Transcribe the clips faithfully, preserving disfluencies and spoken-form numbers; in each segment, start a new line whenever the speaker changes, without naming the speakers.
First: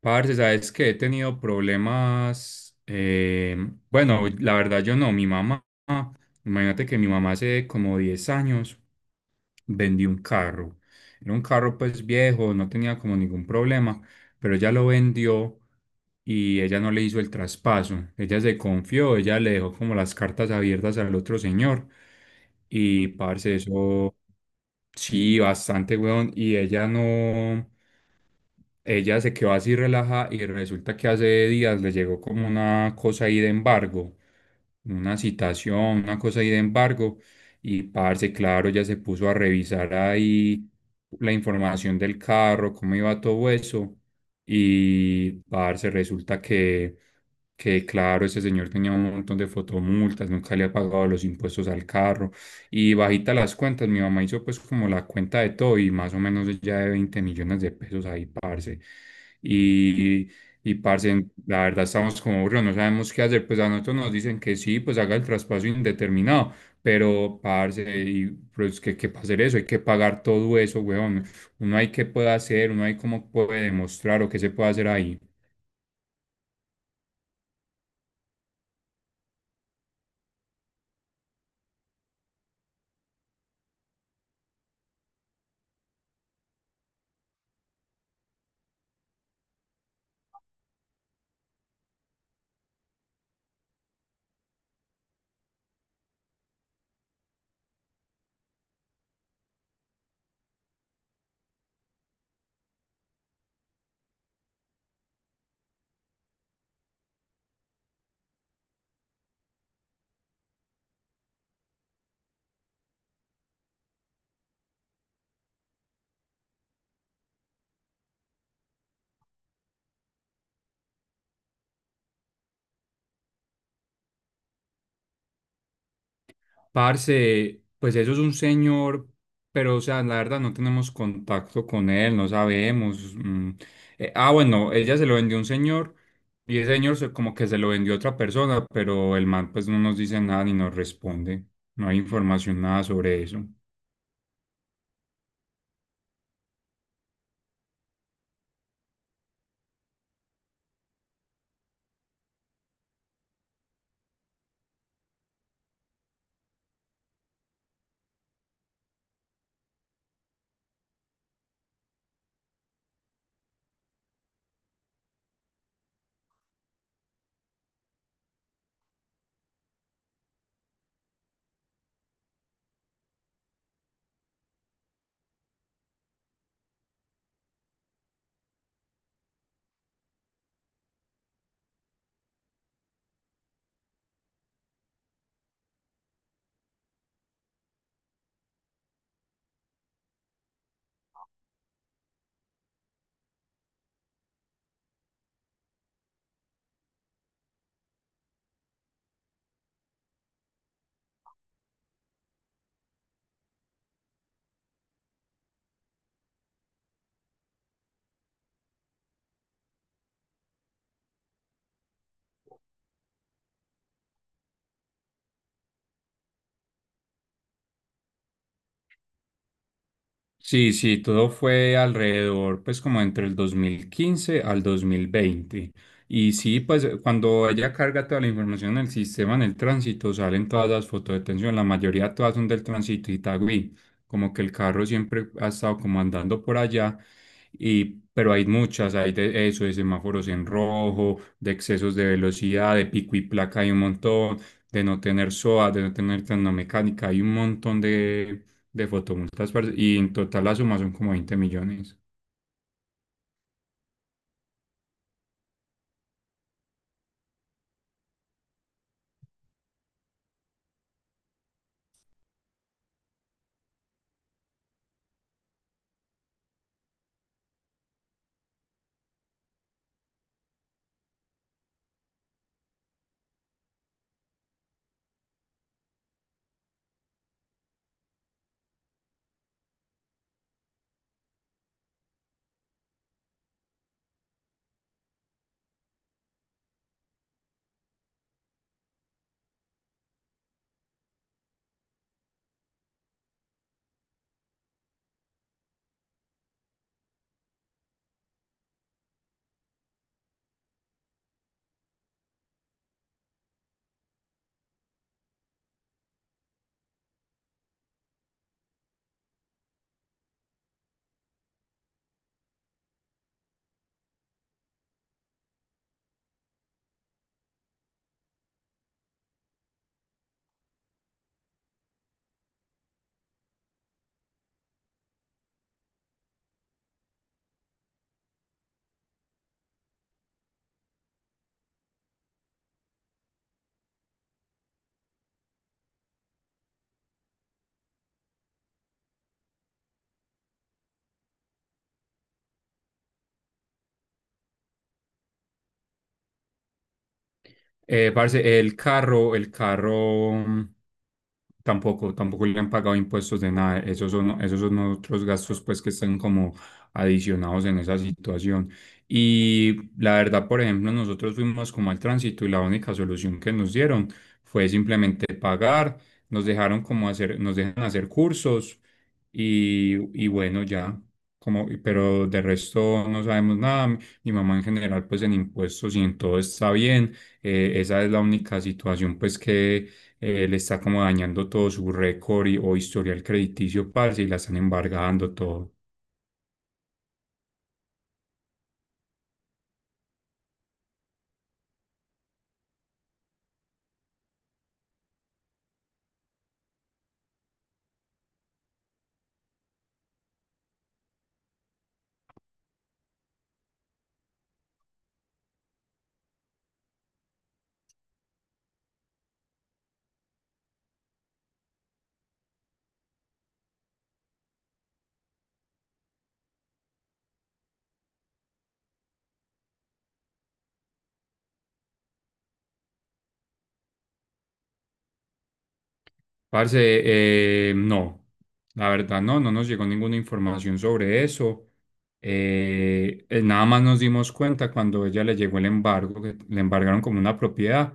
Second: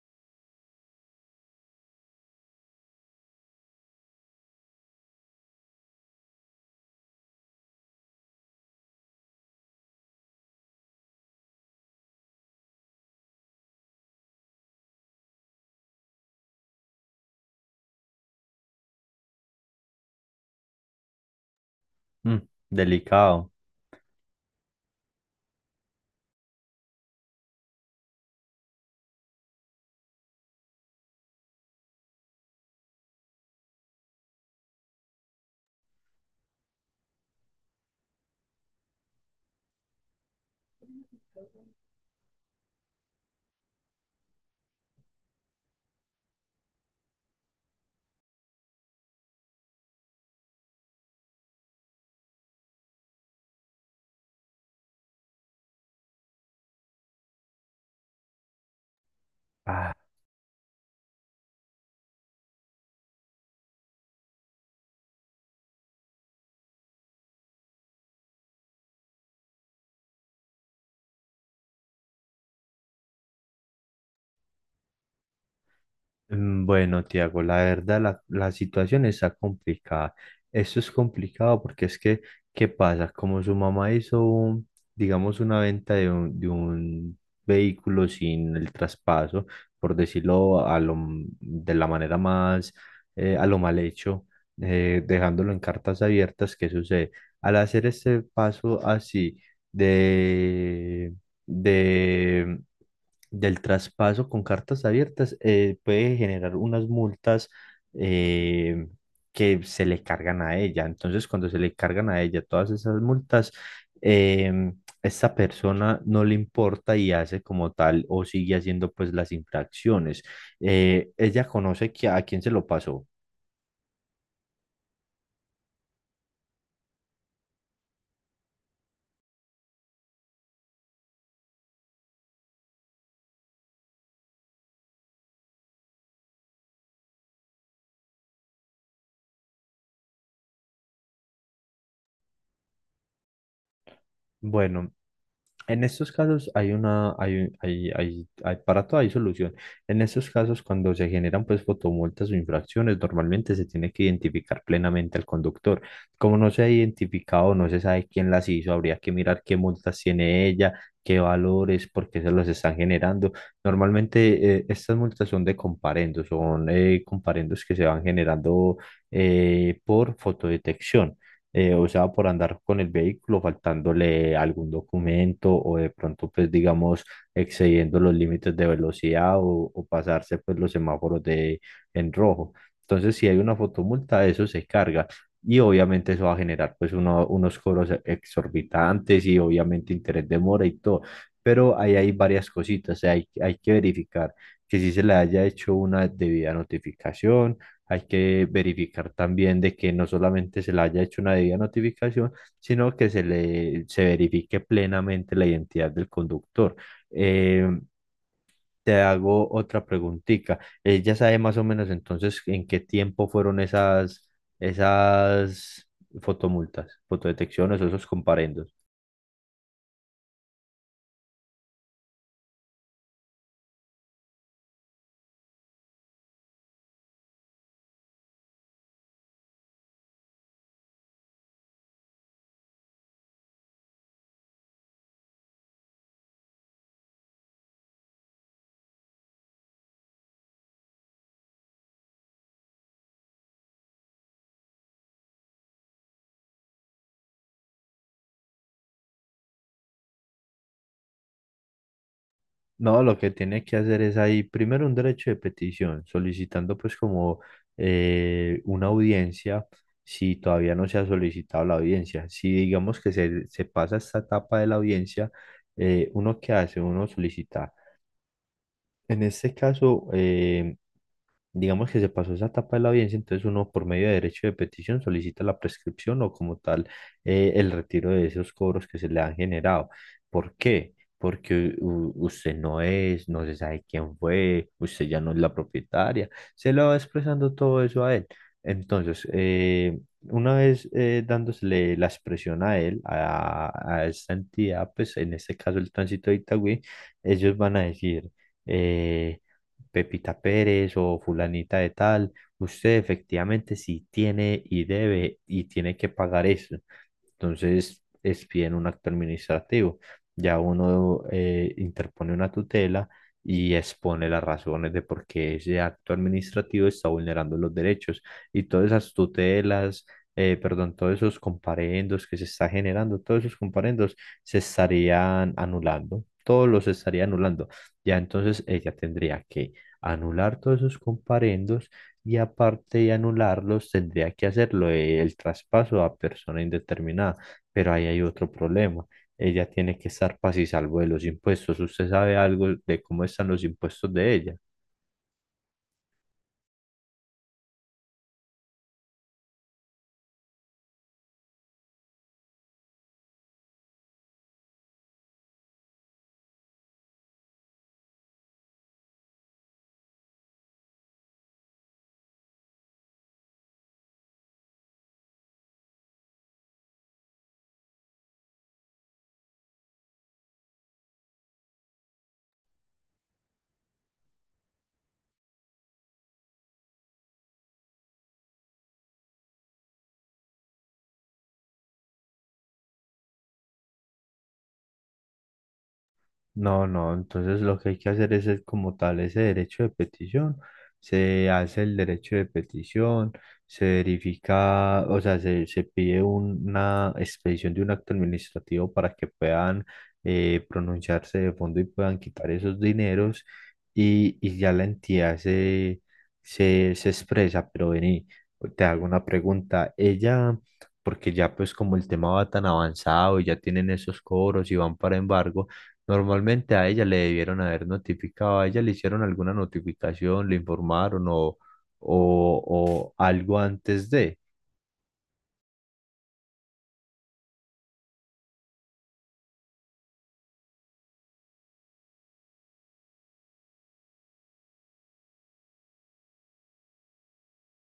Parce, sabes que he tenido problemas. Eh, bueno, la verdad yo no. Mi mamá, imagínate que mi mamá hace como diez años vendió un carro. Era un carro pues viejo, no tenía como ningún problema, pero ella lo vendió y ella no le hizo el traspaso. Ella se confió, ella le dejó como las cartas abiertas al otro señor.
Mm,
Y
delicado.
parce, eso sí, bastante, weón. Y ella no. Ella se quedó así relaja y resulta que hace días le llegó como una cosa ahí de embargo, una citación, una cosa ahí de embargo. Y parce, claro, ya se puso a revisar ahí la información del carro, cómo iba todo eso. Y parce, resulta que que claro, ese señor tenía un montón de fotomultas, nunca le ha pagado los impuestos al carro y bajita las cuentas, mi mamá hizo pues como la cuenta de todo y más o menos ya de veinte millones de pesos ahí, parce.
Ah,
Y, y parce, la verdad estamos como burros, no sabemos qué hacer, pues a nosotros nos dicen que sí, pues haga el traspaso indeterminado. Pero, parce, y, pero es que hay que hacer eso, hay que pagar todo eso, weón. Uno hay que puede hacer, uno hay cómo puede demostrar o qué se puede hacer ahí.
mm, bueno, Tiago, la verdad la, la situación está complicada. Esto es complicado porque es que, ¿qué pasa? Como su mamá hizo, un- digamos, una venta de un, de un vehículo sin el traspaso, por decirlo a lo, m- de la manera más, eh, a lo mal hecho, eh, dejándolo en cartas abiertas, ¿qué sucede? Al hacer este paso así de de, del traspaso con cartas abiertas, eh, puede generar unas multas, eh, que se le cargan a ella. Entonces, cuando se le cargan a ella todas esas multas, eh, esta persona no le importa y hace como tal o sigue haciendo pues las infracciones. Eh, ella conoce que a quién se lo pasó.
Parce, pues eso es un señor, pero o sea, la verdad no tenemos contacto con él, no sabemos. Mm. Eh, ah, bueno, ella se lo vendió a un señor y ese señor se- como que se lo vendió a otra persona, pero el man pues no nos dice nada ni nos responde. No hay información nada sobre eso.
Bueno, en estos casos hay una, hay, un- hay, hay, hay- para todo hay solución. En estos casos, cuando se generan pues fotomultas o infracciones, normalmente se tiene que identificar plenamente al conductor. Como no se ha identificado, no se sabe quién las hizo, habría que mirar qué multas tiene ella, qué valores, por qué se los están generando. Normalmente eh, estas multas son de comparendos, son eh, comparendos que se van generando, eh, por fotodetección, eh, o sea, por andar con el vehículo faltándole algún documento o de pronto, pues, digamos, excediendo los límites de velocidad o, o pasarse, pues, los semáforos de, en rojo. Entonces, si hay una fotomulta, eso se carga y obviamente eso va a generar, pues, uno- unos cobros exorbitantes y obviamente interés de mora y todo. Pero ahí hay varias cositas, o sea, hay, hay que verificar que si se le haya hecho una debida notificación, hay que verificar también de que no solamente se le haya hecho una debida notificación, sino que se le se verifique plenamente la identidad del conductor. Eh, te hago otra preguntita. ¿Ya sabe más o menos entonces en qué tiempo fueron esas, esas fotomultas, fotodetecciones o esos comparendos?
Sí, sí, todo fue alrededor, pues como entre el dos mil quince al dos mil veinte. Y sí, pues eh, cuando ella carga toda la información en el sistema, en el tránsito, salen todas las fotos de tensión, la mayoría todas son del tránsito Itagüí, como que el carro siempre ha estado como andando por allá, y, pero hay muchas, hay de eso, de semáforos en rojo, de excesos de velocidad, de pico y placa hay un montón, de no tener S O A, de no tener mecánica, hay un montón de de fotomultas, parce, y en total la suma son como veinte millones.
No, lo que tiene que hacer es ahí primero un derecho de petición, solicitando pues como, eh, una audiencia si todavía no se ha solicitado la audiencia. Si digamos que se, se pasa esta etapa de la audiencia, eh, uno qué hace, uno solicita. En este caso, eh, digamos que se pasó esa etapa de la audiencia, entonces uno por medio de derecho de petición solicita la prescripción o como tal, eh, el retiro de esos cobros que se le han generado. ¿Por qué? Porque u- usted no es, no se sabe quién fue, usted ya no es la propietaria, se lo va expresando todo eso a él. Entonces, eh, una vez eh, dándosele la expresión a él, a, a esta entidad, pues en este caso el tránsito de Itagüí, ellos van a decir... eh, Pepita Pérez o fulanita de tal, usted efectivamente sí tiene y debe y tiene que pagar eso. Entonces es bien un acto administrativo. Ya uno eh, interpone una tutela y expone las razones de por qué ese acto administrativo está vulnerando los derechos y todas esas tutelas. eh, perdón, todos esos comparendos que se está generando, todos esos comparendos se estarían anulando, todos los estaría anulando. Ya entonces ella tendría que anular todos esos comparendos, y aparte de anularlos tendría que hacerlo, eh, el traspaso a persona indeterminada, pero ahí hay otro problema. Ella tiene que estar paz y salvo de los impuestos. ¿Usted sabe algo de cómo están los impuestos de ella?
Eh, parce, el carro, el carro mm, tampoco, tampoco le han pagado impuestos de nada. Esos son, esos son otros gastos pues que están como adicionados en esa situación. Y la verdad, por ejemplo, nosotros fuimos como al tránsito y la única solución que nos dieron fue simplemente pagar. Nos dejaron como hacer, nos dejan hacer cursos y, y bueno, ya. Como, pero de resto no sabemos nada. Mi mamá en general, pues en impuestos y en todo está bien. Eh, esa es la única situación pues que eh, le está como dañando todo su récord y- o historial crediticio, parce, y la están embargando todo.
No, no, entonces lo que hay que hacer es, es como tal ese derecho de petición. Se hace el derecho de petición, se verifica, o sea, se, se pide un- una expedición de un acto administrativo para que puedan, eh, pronunciarse de fondo y puedan quitar esos dineros y, y ya la entidad se, se, se expresa. Pero vení, te hago una pregunta. Ella, porque ya pues como el tema va tan avanzado y ya tienen esos cobros y van para embargo. Normalmente a ella le debieron haber notificado, a ella le hicieron alguna notificación, le informaron o, o, o algo antes de.
Parce, eh, no, la verdad no, no, nos llegó ninguna información sobre eso. Eh, eh, nada más nos dimos cuenta cuando ella le llegó el embargo, que le embargaron como una propiedad,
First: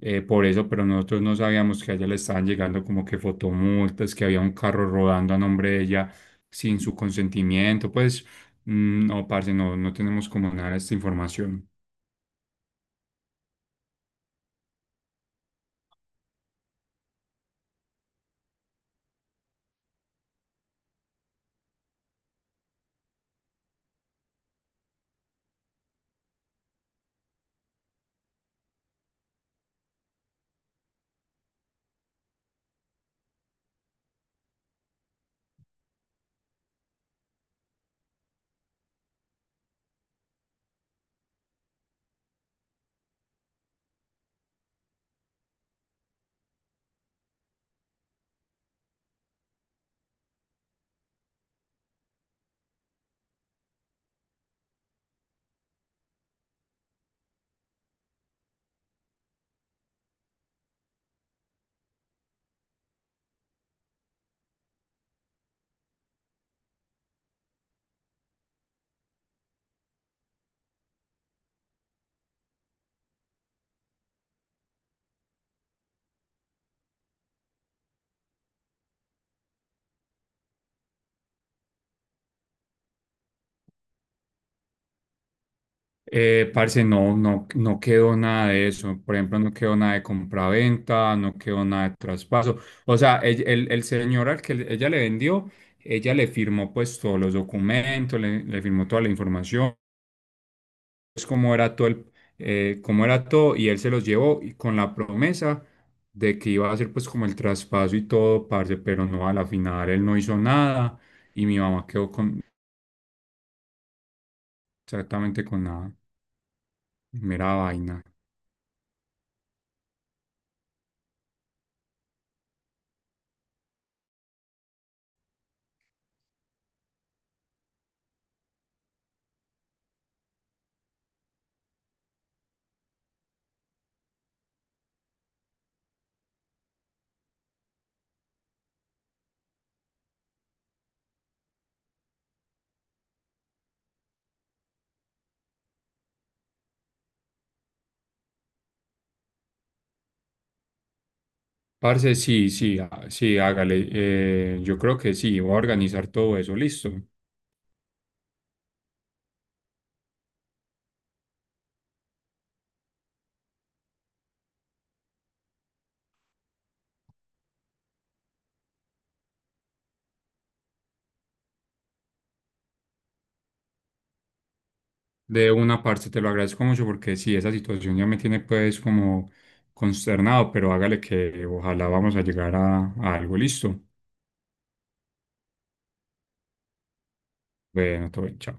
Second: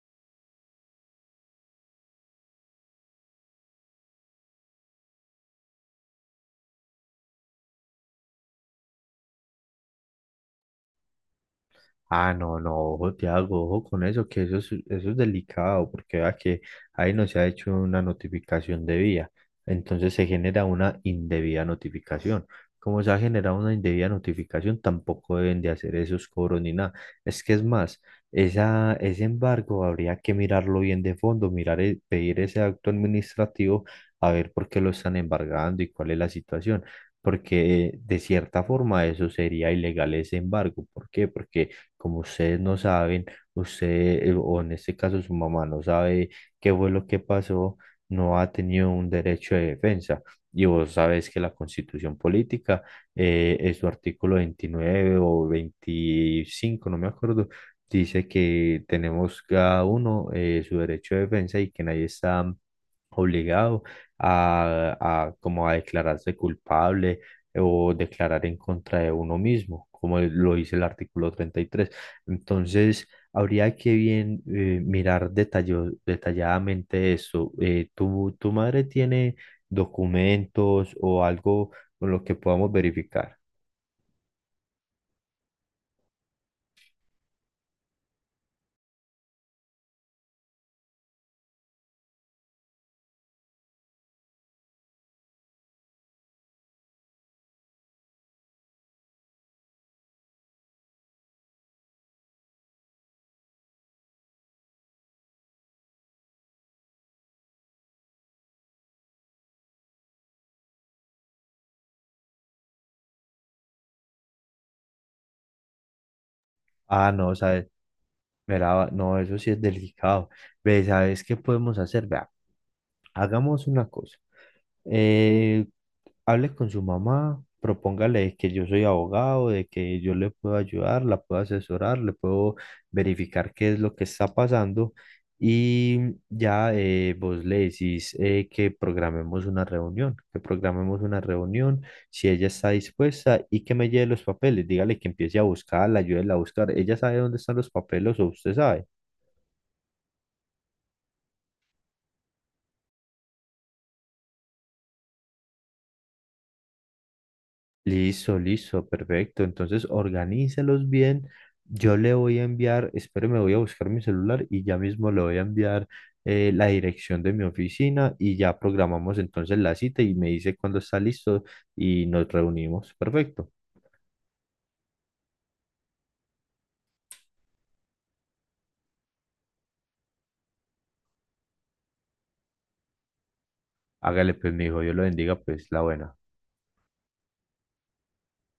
eh, por eso, pero nosotros no sabíamos que a ella le estaban llegando como que fotomultas, que había un carro rodando a nombre de ella sin su consentimiento. Pues mm, no, parce, no, no, tenemos como nada de esta información.
Ah, no, no, ojo, Tiago, ojo con eso, que eso es, eso es delicado, porque vea que ahí no se ha hecho una notificación debida, entonces se genera una indebida notificación. Como se ha generado una indebida notificación, tampoco deben de hacer esos cobros ni nada. Es que es más, esa, ese embargo habría que mirarlo bien de fondo, mirar, el- pedir ese acto administrativo, a ver por qué lo están embargando y cuál es la situación. Porque de cierta forma eso sería ilegal ese embargo. ¿Por qué? Porque como ustedes no saben, usted, eh, o en este caso su mamá no sabe qué fue lo que pasó, no ha tenido un derecho de defensa. Y vos sabes que la Constitución Política, eh, en su artículo veintinueve o veinticinco no me acuerdo, dice que tenemos cada uno, eh, su derecho de defensa y que nadie está obligado a, a como a declararse culpable o declarar en contra de uno mismo, como lo dice el artículo treinta y tres. Entonces, habría que bien, eh, mirar detallo- detalladamente esto. Eh, ¿tu, tu madre tiene documentos o algo con lo que podamos verificar?
Eh, parce, no, no, no quedó nada de eso. Por ejemplo, no quedó nada de compraventa, no quedó nada de traspaso. O sea, el, el- el señor al que le- ella le vendió, ella le firmó pues todos los documentos, le, le firmó toda la información, pues, cómo era todo el, eh, cómo era todo, y él se los llevó y con la promesa de que iba a hacer pues como el traspaso y todo, parce, pero no, a la final él no hizo nada y mi mamá quedó con exactamente con la
Ah, no,
mera
sabes.
vaina.
Verá, no, eso sí es delicado. Ve, ¿sabes qué podemos hacer? Vea, hagamos una cosa. Eh, hable con su mamá, propóngale que yo soy abogado, de que yo le puedo ayudar, la puedo asesorar, le puedo verificar qué es lo que está pasando y ya, eh, vos le decís, eh, que programemos una reunión, que programemos una reunión si ella está dispuesta y que me lleve los papeles, dígale que empiece a buscarla, ayúdela a buscar. Ella sabe dónde están los papeles o usted sabe.
Parce, sí, sí, ah, sí, hágale. Eh, yo creo que sí, voy a organizar todo eso, listo.
Listo, listo, perfecto. Entonces, organícelos bien. Yo le voy a enviar, espere, me voy a buscar mi celular y ya mismo le voy a enviar, eh, la dirección de mi oficina y ya programamos entonces la cita y me dice cuándo está listo y nos reunimos. Perfecto.
De una parte te lo agradezco mucho porque sí, esa situación ya me tiene pues como consternado, pero hágale que ojalá vamos a llegar a, a algo, listo.
Hágale pues, mi hijo, Dios lo bendiga, pues la buena.
Bueno, todo bien, chao.